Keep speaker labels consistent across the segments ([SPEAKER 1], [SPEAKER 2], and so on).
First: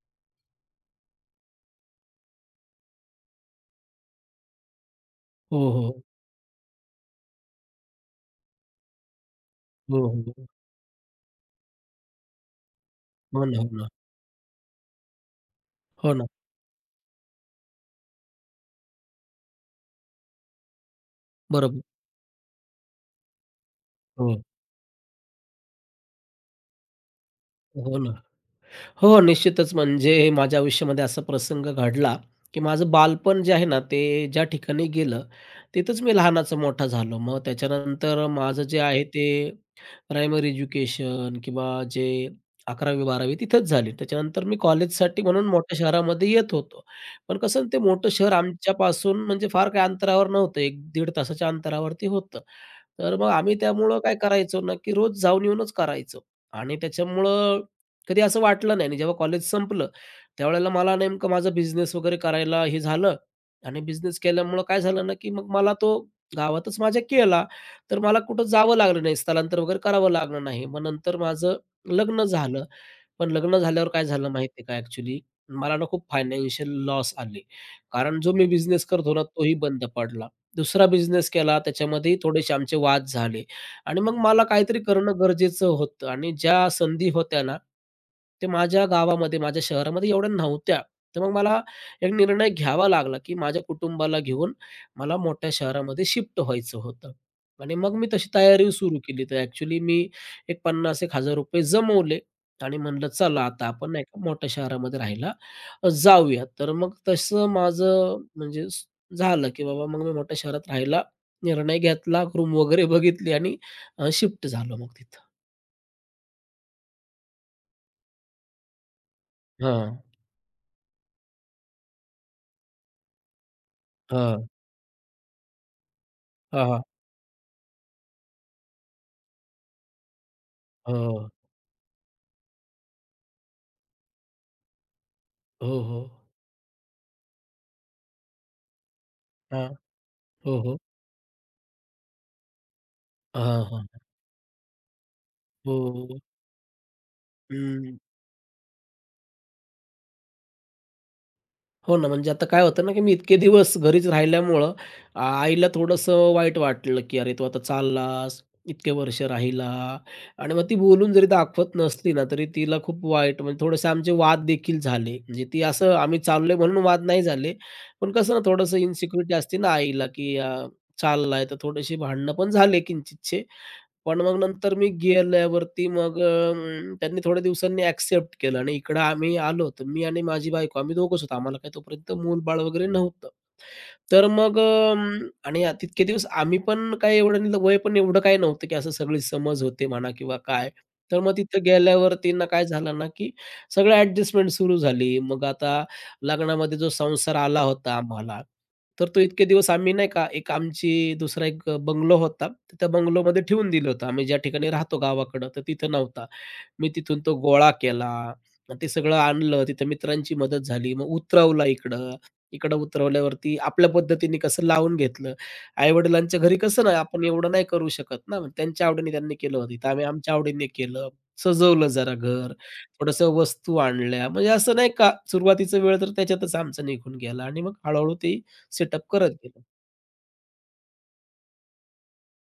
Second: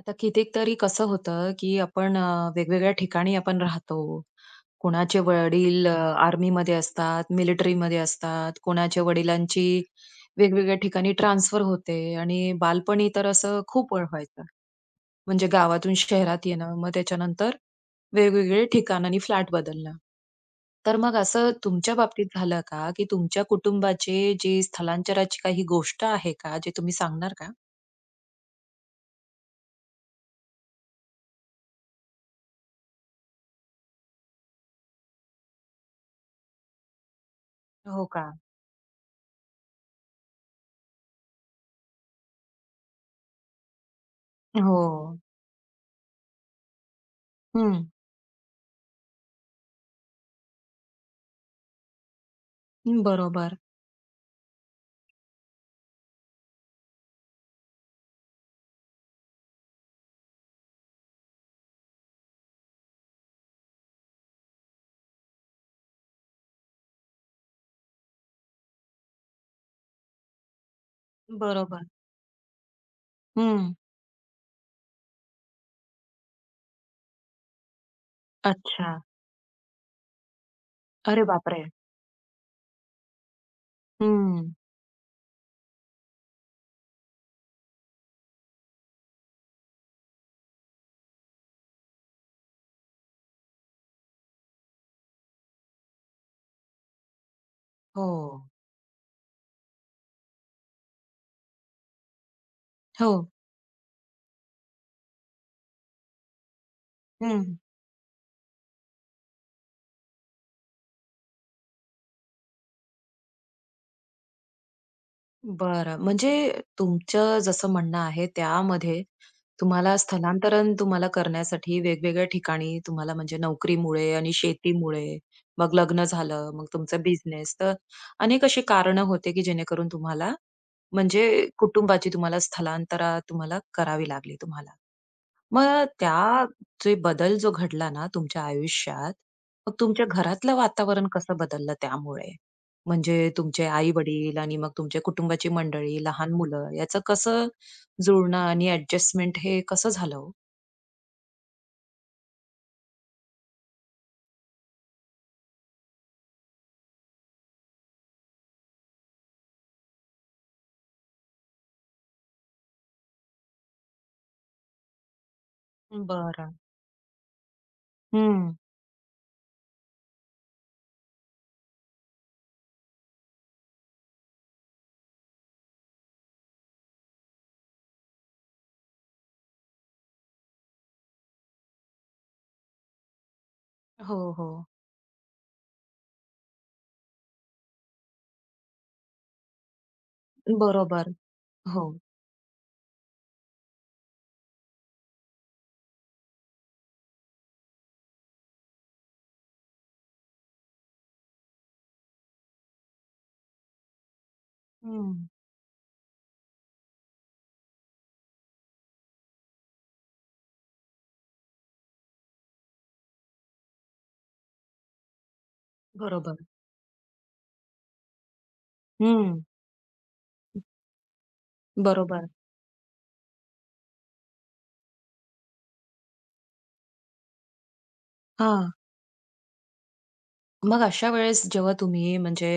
[SPEAKER 1] आता कितीतरी कसं होतं, की आपण वेगवेगळ्या ठिकाणी आपण राहतो. कोणाचे
[SPEAKER 2] हो,
[SPEAKER 1] वडील
[SPEAKER 2] हो.
[SPEAKER 1] आर्मीमध्ये असतात, मिलिटरीमध्ये असतात, कोणाच्या वडिलांची
[SPEAKER 2] हो, हो.
[SPEAKER 1] वेगवेगळ्या ठिकाणी ट्रान्सफर होते आणि बालपणी तर
[SPEAKER 2] हो हो ना,
[SPEAKER 1] असं
[SPEAKER 2] हो ना.
[SPEAKER 1] खूप वेळ व्हायचं. म्हणजे गावातून
[SPEAKER 2] हो ना.
[SPEAKER 1] शहरात येणं, मग त्याच्यानंतर वेगवेगळे ठिकाण आणि फ्लॅट बदलणं. तर मग असं
[SPEAKER 2] बरोबर.
[SPEAKER 1] तुमच्या बाबतीत झालं का, की तुमच्या कुटुंबाचे
[SPEAKER 2] हो.
[SPEAKER 1] जे स्थलांतराची काही गोष्ट आहे का, जे तुम्ही सांगणार का?
[SPEAKER 2] हो ना. हो, हो. निश्चितच म्हणजे माझ्या आयुष्यामध्ये असा प्रसंग घडला, की माझं बालपण जे आहे ना, ते ज्या ठिकाणी गेलं, तिथंच मी लहानाचा मोठा झालो. मग
[SPEAKER 1] हो
[SPEAKER 2] त्याच्यानंतर
[SPEAKER 1] का?
[SPEAKER 2] माझं जे आहे ते प्रायमरी एज्युकेशन किंवा जे 11वी-12वी तिथंच झाली. त्याच्यानंतर मी
[SPEAKER 1] हो.
[SPEAKER 2] कॉलेजसाठी म्हणून मोठ्या शहरामध्ये येत होतो. पण कसं ते मोठं शहर आमच्यापासून म्हणजे फार काही अंतरावर नव्हतं. 1-1.5 तासाच्या अंतरावरती होतं. तर मग आम्ही
[SPEAKER 1] बरोबर,
[SPEAKER 2] त्यामुळं काय करायचो ना, की रोज जाऊन येऊनच करायचो आणि त्याच्यामुळं कधी असं वाटलं नाही आणि जेव्हा कॉलेज संपलं, त्यावेळेला मला नेमकं माझा बिझनेस वगैरे करायला हे झालं आणि बिझनेस केल्यामुळं काय झालं ना, की मग मला तो गावातच माझ्या केला, तर मला कुठं जावं लागलं नाही, स्थलांतर वगैरे करावं लागलं नाही. मग नंतर माझं
[SPEAKER 1] बरोबर.
[SPEAKER 2] लग्न झालं. पण लग्न
[SPEAKER 1] हं.
[SPEAKER 2] झाल्यावर काय झालं माहिती का ॲक्चुअली मला ना खूप फायनान्शियल लॉस आले. कारण जो मी बिझनेस
[SPEAKER 1] अच्छा.
[SPEAKER 2] करत होतो ना, तोही बंद पडला. दुसरा
[SPEAKER 1] अरे
[SPEAKER 2] बिझनेस केला
[SPEAKER 1] बापरे!
[SPEAKER 2] त्याच्यामध्येही थोडेसे आमचे वाद झाले आणि मग मला
[SPEAKER 1] हं.
[SPEAKER 2] काहीतरी करणं गरजेचं होतं आणि ज्या संधी होत्या ना, ते माझ्या गावामध्ये, माझ्या शहरामध्ये एवढ्या नव्हत्या. तर मग मला एक निर्णय घ्यावा लागला, की माझ्या कुटुंबाला घेऊन मला मोठ्या शहरामध्ये शिफ्ट व्हायचं होतं. आणि मग मी
[SPEAKER 1] हो.
[SPEAKER 2] तशी तयारी सुरू केली. तर ॲक्चुअली मी एक 50,000-1,000 रुपये जमवले आणि म्हणलं
[SPEAKER 1] हो.
[SPEAKER 2] चला आता आपण नाही का मोठ्या शहरामध्ये राहायला जाऊया. तर मग
[SPEAKER 1] हं.
[SPEAKER 2] तसं माझं म्हणजे झालं, की बाबा मग मी मोठ्या शहरात राहायला निर्णय घेतला, रूम वगैरे बघितली आणि शिफ्ट झालो मग तिथं.
[SPEAKER 1] बरं. म्हणजे तुमचं जसं म्हणणं आहे त्यामध्ये
[SPEAKER 2] हां,
[SPEAKER 1] तुम्हाला स्थलांतरण तुम्हाला करण्यासाठी वेगवेगळ्या ठिकाणी तुम्हाला म्हणजे नोकरीमुळे आणि
[SPEAKER 2] हां,
[SPEAKER 1] शेतीमुळे, मग लग्न झालं, मग
[SPEAKER 2] हां, हां.
[SPEAKER 1] तुमचा बिझनेस तर अनेक अशी कारणं होते की जेणेकरून तुम्हाला
[SPEAKER 2] हो,
[SPEAKER 1] म्हणजे कुटुंबाची तुम्हाला स्थलांतरा तुम्हाला करावी लागली तुम्हाला. मग
[SPEAKER 2] हो, हो.
[SPEAKER 1] त्या जे बदल जो घडला ना तुमच्या आयुष्यात,
[SPEAKER 2] हां.
[SPEAKER 1] मग तुमच्या घरातलं
[SPEAKER 2] हो, हो.
[SPEAKER 1] वातावरण कसं बदललं त्यामुळे? म्हणजे
[SPEAKER 2] हां,
[SPEAKER 1] तुमचे
[SPEAKER 2] हां.
[SPEAKER 1] आई-वडील आणि मग तुमच्या कुटुंबाची
[SPEAKER 2] हो.
[SPEAKER 1] मंडळी,
[SPEAKER 2] हो, हो.
[SPEAKER 1] लहान मुलं याचं कसं
[SPEAKER 2] हं.
[SPEAKER 1] जुळणं आणि ॲडजस्टमेंट हे कसं झालं हो?
[SPEAKER 2] हो ना, म्हणजे आता काय होतं ना, की मी इतके दिवस घरीच राहिल्यामुळं आईला थोडंसं वाईट वाटलं, की "अरे, तू आता चाललास, इतके वर्ष राहिला" आणि मग ती बोलून जरी दाखवत नसली ना, तरी तिला खूप वाईट म्हणजे थोडेसे आमचे वाद देखील झाले. म्हणजे ती असं आम्ही
[SPEAKER 1] बरं.
[SPEAKER 2] चाललोय म्हणून वाद नाही झाले. पण कसं ना,
[SPEAKER 1] हं.
[SPEAKER 2] थोडंसं इन्सिक्युरिटी असते ना आईला, की चाललाय, तर थोडेसे भांडणं पण झाले किंचितसे. पण मग नंतर मी गेल्यावरती मग त्यांनी थोड्या दिवसांनी ॲक्सेप्ट केलं आणि इकडं आम्ही आलो, तर मी आणि माझी बायको आम्ही दोघंच होतो. आम्हाला काही तोपर्यंत मूल-बाळ वगैरे नव्हतं.
[SPEAKER 1] हो,
[SPEAKER 2] तर
[SPEAKER 1] हो.
[SPEAKER 2] मग तितके दिवस आम्ही पण काही एवढं वय पण एवढं काही नव्हतं, की असं सगळी समज होते म्हणा किंवा काय.
[SPEAKER 1] बरोबर.
[SPEAKER 2] तर मग तिथं
[SPEAKER 1] हो.
[SPEAKER 2] गेल्यावरती ना काय झालं ना, की सगळं ॲडजस्टमेंट सुरू झाली. मग आता लग्नामध्ये जो संसार आला होता आम्हाला, तर तो इतके दिवस आम्ही नाही का एक आमची दुसरा एक बंगलो होता. तर त्या बंगलोमध्ये ठेवून दिलं होतं. आम्ही ज्या ठिकाणी राहतो
[SPEAKER 1] हं.
[SPEAKER 2] गावाकडं, तर तिथं नव्हता. मी तिथून तो गोळा केला आणि ते सगळं आणलं. तिथं मित्रांची मदत झाली. मग उतरवला इकडं. इकडं उतरवल्यावरती आपल्या पद्धतीने कसं लावून घेतलं. आई-वडिलांच्या
[SPEAKER 1] बरोबर.
[SPEAKER 2] घरी कसं ना आपण एवढं नाही करू शकत ना. मग त्यांच्या आवडीने त्यांनी
[SPEAKER 1] हं.
[SPEAKER 2] केलं होतं. इथं आम्ही आमच्या आवडीने केलं. सजवलं जरा
[SPEAKER 1] बरोबर.
[SPEAKER 2] घर. थोडंसं वस्तू आणल्या, म्हणजे असं नाही का सुरुवातीचा वेळ तर त्याच्यातच आमचा निघून गेला आणि मग हळू-हळू ते
[SPEAKER 1] हां.
[SPEAKER 2] सेटअप करत गेलो.
[SPEAKER 1] मग अशा वेळेस जेव्हा तुम्ही म्हणजे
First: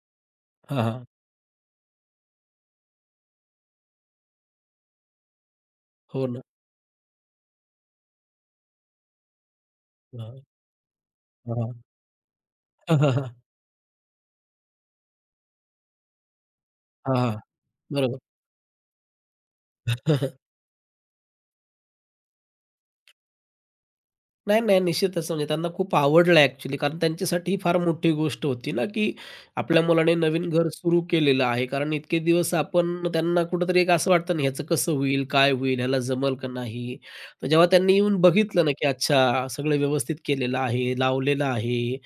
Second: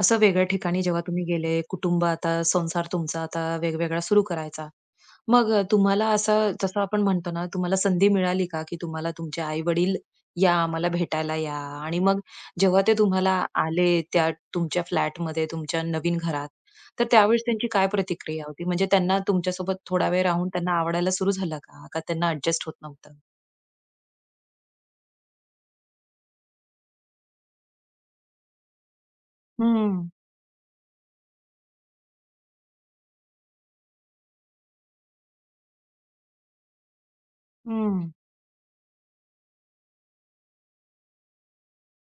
[SPEAKER 1] असं वेगळ्या
[SPEAKER 2] हां,
[SPEAKER 1] ठिकाणी जेव्हा
[SPEAKER 2] हां.
[SPEAKER 1] तुम्ही गेले, कुटुंब आता संसार तुमचा आता वेगवेगळा सुरू करायचा. मग तुम्हाला
[SPEAKER 2] हो ना.
[SPEAKER 1] असं जसं आपण म्हणतो ना, तुम्हाला संधी मिळाली का, की तुम्हाला तुमचे आई-वडील
[SPEAKER 2] हां, हां.
[SPEAKER 1] या, आम्हाला भेटायला या
[SPEAKER 2] हां, हां.
[SPEAKER 1] आणि मग जेव्हा ते
[SPEAKER 2] हां, हां.
[SPEAKER 1] तुम्हाला आले त्या तुमच्या फ्लॅटमध्ये, तुमच्या नवीन घरात, तर त्यावेळेस त्यांची काय
[SPEAKER 2] बरोबर.
[SPEAKER 1] प्रतिक्रिया होती? म्हणजे त्यांना तुमच्यासोबत थोडा वेळ राहून त्यांना आवडायला सुरू झालं का? का त्यांना अॅडजस्ट होत नव्हतं?
[SPEAKER 2] नाही, नाही. निश्चितच म्हणजे त्यांना खूप आवडलं ॲक्चुअली कारण त्यांच्यासाठी ही फार मोठी गोष्ट होती ना, की आपल्या
[SPEAKER 1] हं,
[SPEAKER 2] मुलाने नवीन घर सुरू केलेलं आहे. कारण इतके दिवस आपण त्यांना कुठेतरी एक असं वाटतं ना, ह्याचं कसं होईल? काय होईल? ह्याला जमल का नाही? तर जेव्हा त्यांनी
[SPEAKER 1] हं.
[SPEAKER 2] येऊन बघितलं ना, की अच्छा सगळं व्यवस्थित केलेलं आहे, लावलेलं आहे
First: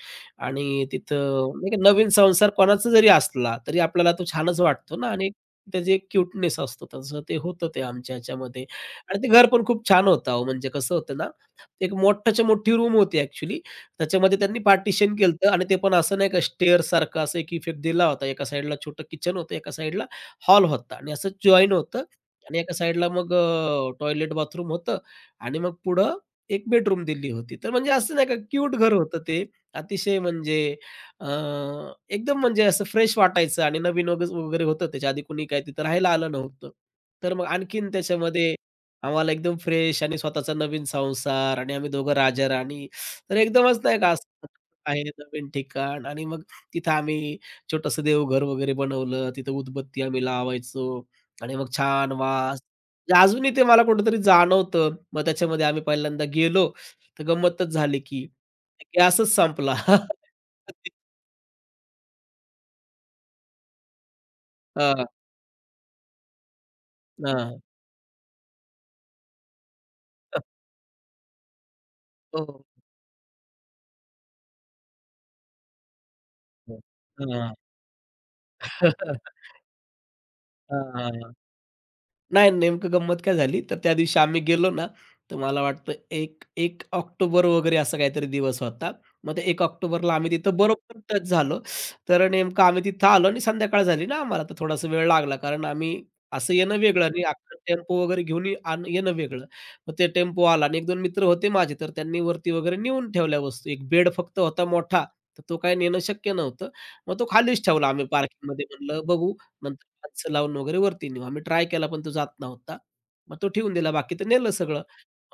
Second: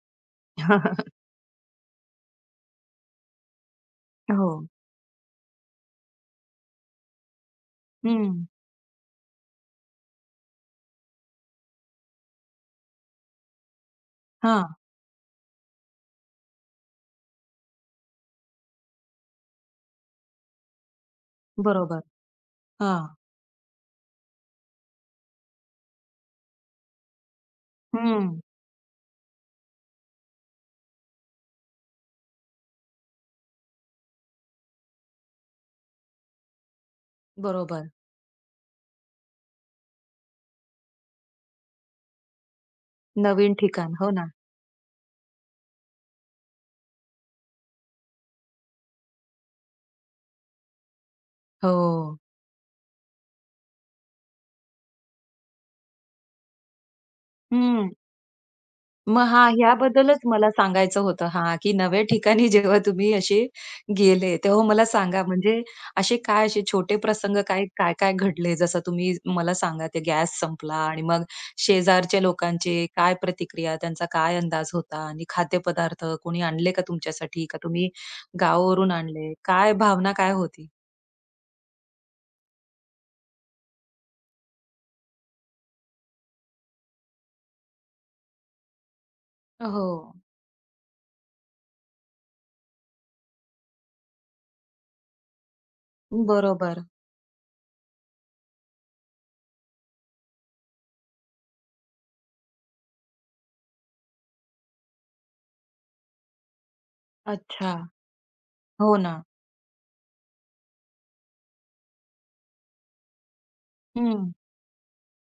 [SPEAKER 2] आणि तिथं नाही का नवीन संसार कोणाचा जरी असला, तरी आपल्याला तो
[SPEAKER 1] हो.
[SPEAKER 2] छानच वाटतो ना आणि त्याची एक क्यूटनेस असतो. तसं ते होतं ते आमच्या
[SPEAKER 1] हं.
[SPEAKER 2] ह्याच्यामध्ये आणि ते घर पण खूप छान होतं अहो. म्हणजे कसं होतं ना एक मोठ्याच्या मोठी रूम होती ॲक्चुअली. त्याच्यामध्ये त्यांनी
[SPEAKER 1] हां,
[SPEAKER 2] पार्टिशन केलतं आणि ते पण असं नाही का स्टेअरसारखा असं एक इफेक्ट दिला होता. एका साईडला छोटं किचन होतं, एका साईडला हॉल होता आणि असं जॉइन होतं
[SPEAKER 1] बरोबर.
[SPEAKER 2] आणि एका साईडला
[SPEAKER 1] हां.
[SPEAKER 2] मग टॉयलेट बाथरूम होतं आणि मग पुढं एक बेडरूम दिली होती. तर म्हणजे असं नाही का
[SPEAKER 1] हं.
[SPEAKER 2] क्यूट घर होतं ते. अतिशय म्हणजे अ, एकदम म्हणजे असं फ्रेश वाटायचं आणि नवीन वगैरे वगैरे होतं. त्याच्या आधी कुणी काही तिथं राहायला आलं नव्हतं. तर मग
[SPEAKER 1] बरोबर.
[SPEAKER 2] आणखीन त्याच्यामध्ये आम्हाला एकदम फ्रेश आणि स्वतःचा नवीन संसार आणि आम्ही दोघं राजा-राणी. तर
[SPEAKER 1] नवीन
[SPEAKER 2] एकदमच
[SPEAKER 1] ठिकाण.
[SPEAKER 2] नाही का
[SPEAKER 1] हो ना.
[SPEAKER 2] असं आहे नवीन ठिकाण आणि मग तिथं आम्ही छोटंसं देवघर वगैरे बनवलं. तिथं उदबत्ती आम्ही लावायचो आणि मग छान
[SPEAKER 1] हो.
[SPEAKER 2] वास. म्हणजे अजूनही ते मला कुठेतरी जाणवतं. मग त्याच्यामध्ये आम्ही पहिल्यांदा गेलो, तर गंमतच झाली की
[SPEAKER 1] मग
[SPEAKER 2] गॅसच
[SPEAKER 1] हां,
[SPEAKER 2] संपला.
[SPEAKER 1] ह्याबद्दलच मला सांगायचं होतं हां, की नव्या ठिकाणी जेव्हा तुम्ही असे गेले, तेव्हा मला
[SPEAKER 2] हां,
[SPEAKER 1] सांगा म्हणजे असे काय असे छोटे प्रसंग
[SPEAKER 2] हां.
[SPEAKER 1] काय, काय-काय घडले? जसं तुम्ही मला सांगा ते गॅस संपला आणि मग शेजारच्या
[SPEAKER 2] हो,
[SPEAKER 1] लोकांचे काय प्रतिक्रिया, त्यांचा काय अंदाज होता? आणि खाद्यपदार्थ कोणी आणले
[SPEAKER 2] हो.
[SPEAKER 1] का तुमच्यासाठी?
[SPEAKER 2] हां.
[SPEAKER 1] का तुम्ही गावावरून आणले? काय भावना काय होती?
[SPEAKER 2] हां. नाही, नेमकं गंमत काय झाली, तर त्या दिवशी आम्ही गेलो ना, तर मला वाटतं 1-1 ऑक्टोबर वगैरे असा काहीतरी दिवस होता. मग ते 1
[SPEAKER 1] हो.
[SPEAKER 2] ऑक्टोबरला आम्ही तिथं बरोबर टच झालो. तर नेमकं आम्ही तिथं आलो आणि संध्याकाळ झाली ना आम्हाला, तर थोडासा वेळ लागला. कारण आम्ही असं येणं
[SPEAKER 1] बरोबर.
[SPEAKER 2] वेगळं आणि अख्खा टेम्पो वगैरे घेऊन ये- आण येणं वेगळं. मग ते टेम्पो आला आणि 1-2 मित्र होते माझे, तर त्यांनी वरती वगैरे नेऊन ठेवल्या वस्तू. एक बेड फक्त होता मोठा, तर तो काही नेणं शक्य नव्हतं. मग तो खालीच
[SPEAKER 1] अच्छा.
[SPEAKER 2] ठेवला आम्ही पार्किंगमध्ये.
[SPEAKER 1] हो
[SPEAKER 2] म्हणलं
[SPEAKER 1] ना.
[SPEAKER 2] बघू हातचं लावून वगैरे वरती नेऊ. आम्ही ट्राय केला पण तो जात नव्हता. मग तो ठेवून दिला. बाकी तर
[SPEAKER 1] हं.
[SPEAKER 2] नेलं सगळं.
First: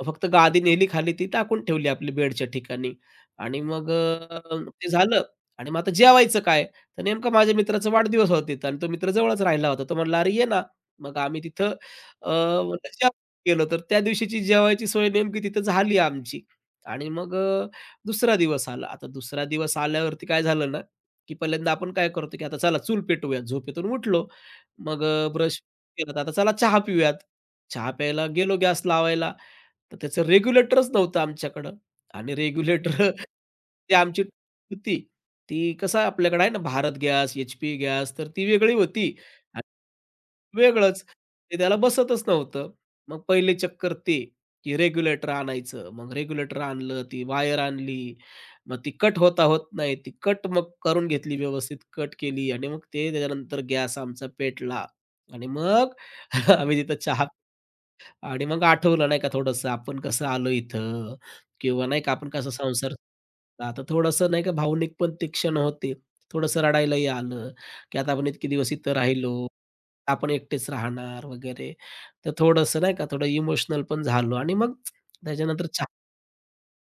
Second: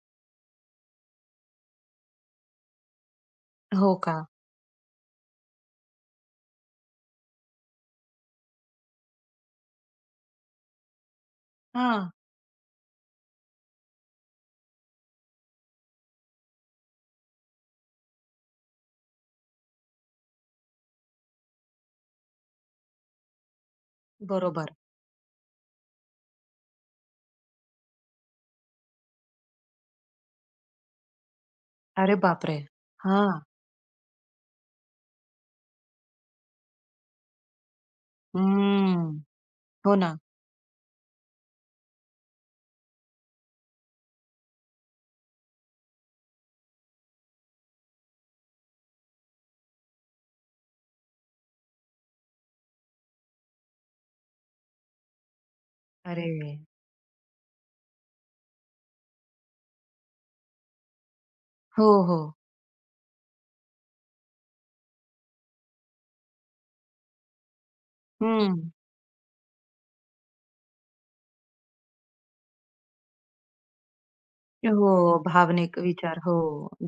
[SPEAKER 2] फक्त गादी नेली खाली ती टाकून ठेवली आपली बेडच्या ठिकाणी आणि मग
[SPEAKER 1] हो का?
[SPEAKER 2] ते झालं आणि मग आता जेवायचं काय? तर नेमका माझ्या मित्राचा वाढदिवस होता तिथं आणि तो मित्र जवळच राहिला होता. तो म्हणला, "अरे ये ना." मग आम्ही तिथं
[SPEAKER 1] हां.
[SPEAKER 2] म्हणलं जेवायला गेलो. तर त्या दिवशीची जेवायची सोय नेमकी तिथं झाली आमची आणि मग दुसरा दिवस आला. आता दुसरा दिवस आल्यावरती काय झालं ना, की पहिल्यांदा आपण काय करतो, की आता चला चूल पेटवूया. झोपेतून उठलो.
[SPEAKER 1] बरोबर.
[SPEAKER 2] मग ब्रश केला, तर आता चला चहा पिऊयात. चहा प्यायला गेलो गॅस लावायला, तर त्याचं रेग्युलेटरच नव्हतं आमच्याकडं
[SPEAKER 1] अरे
[SPEAKER 2] आणि
[SPEAKER 1] बापरे!
[SPEAKER 2] रेग्युलेटर
[SPEAKER 1] हां.
[SPEAKER 2] ते आमची होती. ती कसं आपल्याकडे आहे ना, भारत गॅस, एच-पी गॅस, तर ती वेगळी होती
[SPEAKER 1] हम्म. हो ना.
[SPEAKER 2] वेगळंच. ते त्याला बसतच नव्हतं. मग पहिले चक्कर ते, की रेग्युलेटर आणायचं. मग रेग्युलेटर आणलं, ती वायर आणली. मग ती कट होता होत नाही. ती कट मग करून घेतली व्यवस्थित कट केली आणि मग ते त्याच्यानंतर गॅस आमचा पेटला आणि मग
[SPEAKER 1] अरे!
[SPEAKER 2] आम्ही तिथं चहा आणि मग आठवलं नाही का थोडंसं आपण कसं आलो इथं किंवा
[SPEAKER 1] हो,
[SPEAKER 2] नाही का
[SPEAKER 1] हो.
[SPEAKER 2] आपण कसा संसार आता थोडंसं नाही का भावनिक पण ते क्षण होते. थोडंसं रडायलाही आलं, की आता आपण इतके
[SPEAKER 1] हं.
[SPEAKER 2] दिवस इथं राहिलो. आपण एकटेच राहणार वगैरे. तर थोडंसं नाही का थोडं इमोशनल पण झालो आणि मग
[SPEAKER 1] हो,
[SPEAKER 2] त्याच्यानंतर
[SPEAKER 1] भावनिक
[SPEAKER 2] चहा
[SPEAKER 1] विचार. हो.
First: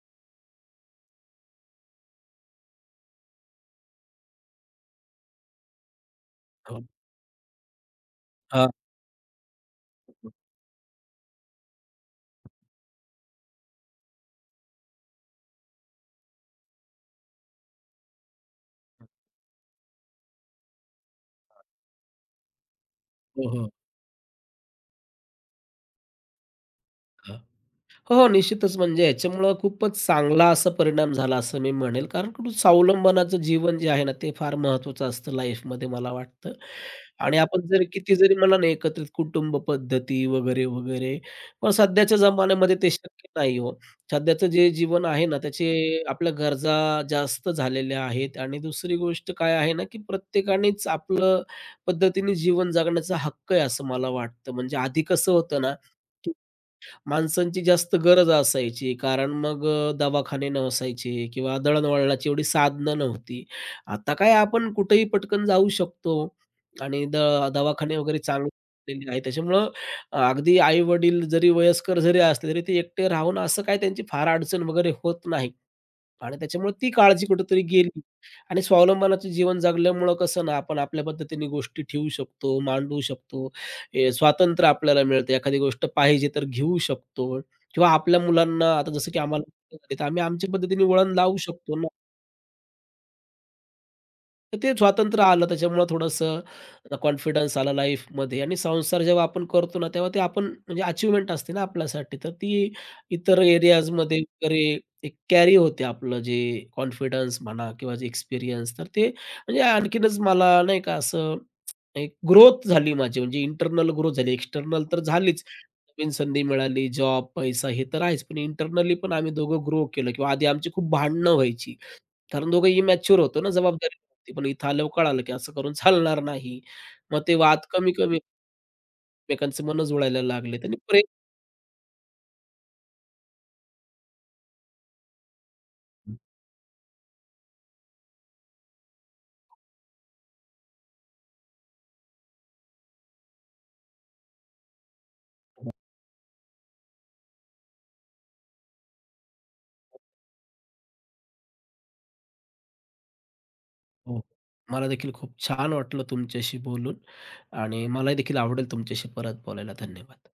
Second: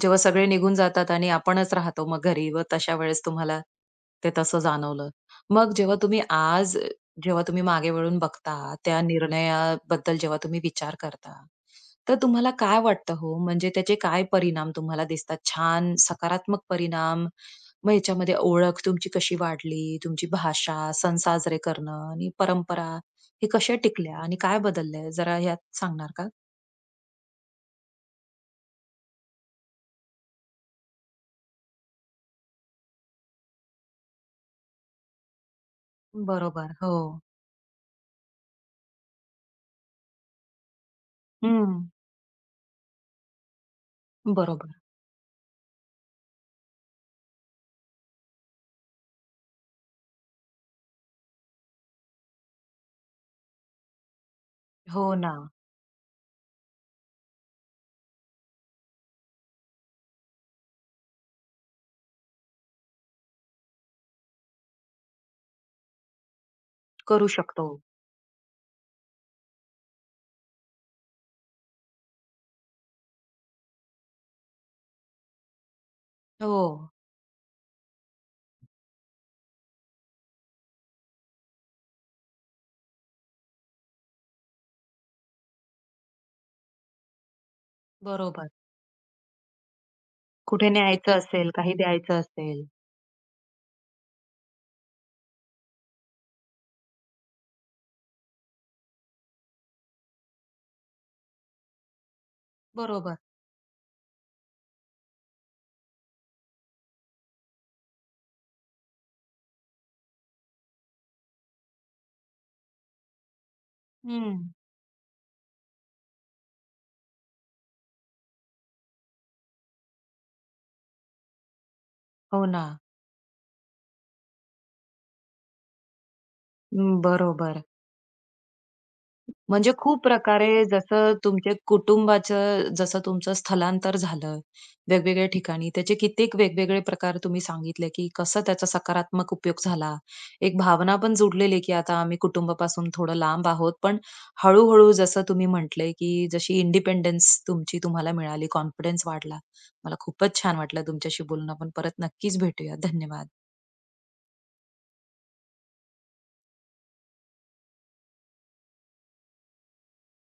[SPEAKER 1] जेव्हा सगळे निघून जातात आणि आपणच राहतो मग घरी व तशा वेळेस तुम्हाला ते तसं जाणवलं. मग जेव्हा तुम्ही आज
[SPEAKER 2] हो,
[SPEAKER 1] जेव्हा तुम्ही मागे वळून
[SPEAKER 2] हां.
[SPEAKER 1] बघता, त्या निर्णयाबद्दल जेव्हा तुम्ही विचार करता, तर तुम्हाला काय वाटतं हो? म्हणजे त्याचे काय परिणाम तुम्हाला दिसतात? छान, सकारात्मक परिणाम? मग ह्याच्यामध्ये ओळख तुमची कशी वाढली? तुमची भाषा, सण साजरे करणं आणि परंपरा हे
[SPEAKER 2] हो, हो.
[SPEAKER 1] कशा टिकल्या आणि काय बदललंय? जरा ह्यात सांगणार का?
[SPEAKER 2] हो, हो, निश्चितच. म्हणजे ह्याच्यामुळं खूपच चांगला असा परिणाम झाला असं मी म्हणेल. कारण की स्वावलंबनाचं जीवन जे आहे ना, ते फार महत्त्वाचं असतं लाईफमध्ये मला वाटतं.
[SPEAKER 1] बरोबर. हो.
[SPEAKER 2] आणि आपण जरी किती जरी म्हणा ना, एकत्रित कुटुंब पद्धती वगैरे, वगैरे, पण
[SPEAKER 1] हं,
[SPEAKER 2] सध्याच्या जमान्यामध्ये ते शक्य नाही हो. सध्याचं जे
[SPEAKER 1] बरोबर.
[SPEAKER 2] जीवन आहे ना, त्याचे आपल्या गरजा जास्त झालेल्या आहेत आणि दुसरी गोष्ट काय आहे ना, की प्रत्येकानेच आपलं पद्धतीने जीवन जगण्याचा हक्क आहे असं मला वाटतं. म्हणजे आधी
[SPEAKER 1] हो
[SPEAKER 2] कसं
[SPEAKER 1] ना,
[SPEAKER 2] होतं ना माणसांची जास्त गरज असायची. कारण मग दवाखाने नसायचे किंवा दळणवळणाची एवढी साधनं नव्हती. आता काय आपण कुठेही पटकन जाऊ शकतो आणि
[SPEAKER 1] करू शकतो.
[SPEAKER 2] दवाखाने वगैरे चांगले झालेले आहेत. त्याच्यामुळं अगदी आई-वडील जरी वयस्कर जरी असले, तरी ते एकटे राहून असं काय त्यांची फार अडचण वगैरे होत नाही. आणि
[SPEAKER 1] हो,
[SPEAKER 2] त्याच्यामुळे ती काळजी कुठेतरी गेली आणि स्वावलंबनाचं जीवन जगल्यामुळं कसं ना, आपण आपल्या पद्धतीने गोष्टी ठेवू शकतो, मांडू शकतो. हे स्वातंत्र्य आपल्याला मिळतं. एखादी गोष्ट पाहिजे तर घेऊ शकतो किंवा आपल्या
[SPEAKER 1] बरोबर.
[SPEAKER 2] मुलांना आता जसं की आम्हाला तर आम्ही आमच्या
[SPEAKER 1] कुठे
[SPEAKER 2] पद्धतीने वळण
[SPEAKER 1] न्यायचं
[SPEAKER 2] लावू
[SPEAKER 1] असेल, काही
[SPEAKER 2] शकतो ना.
[SPEAKER 1] द्यायचं असेल.
[SPEAKER 2] तर ते स्वातंत्र्य आलं त्याच्यामुळं थोडंसं कॉन्फिडन्स आला लाईफमध्ये आणि संसार जेव्हा आपण करतो ना, तेव्हा ते आपण म्हणजे अचीव्हमेंट असते ना आपल्यासाठी. तर ती
[SPEAKER 1] बरोबर.
[SPEAKER 2] इतर एरियाजमध्ये वगैरे एक कॅरी होते आपलं जे कॉन्फिडन्स म्हणा किंवा जे एक्सपिरियन्स तर ते म्हणजे आणखीनच मला नाही का असं एक ग्रोथ झाली माझी म्हणजे इंटरनल ग्रोथ झाली.
[SPEAKER 1] हं,
[SPEAKER 2] एक्स्टर्नल तर झालीच. नवीन संधी मिळाली, जॉब, पैसा हे तर आहेच. पण इंटरनली पण आम्ही दोघं ग्रो केलं किंवा आधी आमची खूप भांडणं व्हायची.
[SPEAKER 1] हो
[SPEAKER 2] कारण
[SPEAKER 1] ना.
[SPEAKER 2] दोघं इमॅच्युअर होतो ना, जबाबदारी नव्हती. पण इथं आल्यावर कळालं की असं करून चालणार नाही.
[SPEAKER 1] हं,
[SPEAKER 2] मग ते वाद
[SPEAKER 1] बरोबर.
[SPEAKER 2] कमी-कमी एकमेकांचे
[SPEAKER 1] म्हणजे
[SPEAKER 2] मनं
[SPEAKER 1] खूप
[SPEAKER 2] जुळायला
[SPEAKER 1] प्रकारे
[SPEAKER 2] लागलेत आणि प्रेम
[SPEAKER 1] जसं तुमच्या कुटुंबाचं जसं तुमचं स्थलांतर झालं, वेगवेगळ्या ठिकाणी त्याचे कित्येक वेगवेगळे प्रकार तुम्ही सांगितले, की कसं त्याचा सकारात्मक उपयोग झाला. एक भावना पण जुडलेली, की आता आम्ही कुटुंबापासून थोडं लांब आहोत, पण हळू जसं तुम्ही म्हटले, की जशी इंडिपेंडन्स तुमची तुम्हाला मिळाली, कॉन्फिडन्स वाढला. मला खूपच छान वाटलं तुमच्याशी बोलून. आपण परत नक्कीच भेटूया. धन्यवाद.
[SPEAKER 2] हो. मला देखील खूप छान वाटलं तुमच्याशी बोलून आणि मलाही देखील आवडेल तुमच्याशी परत बोलायला. धन्यवाद.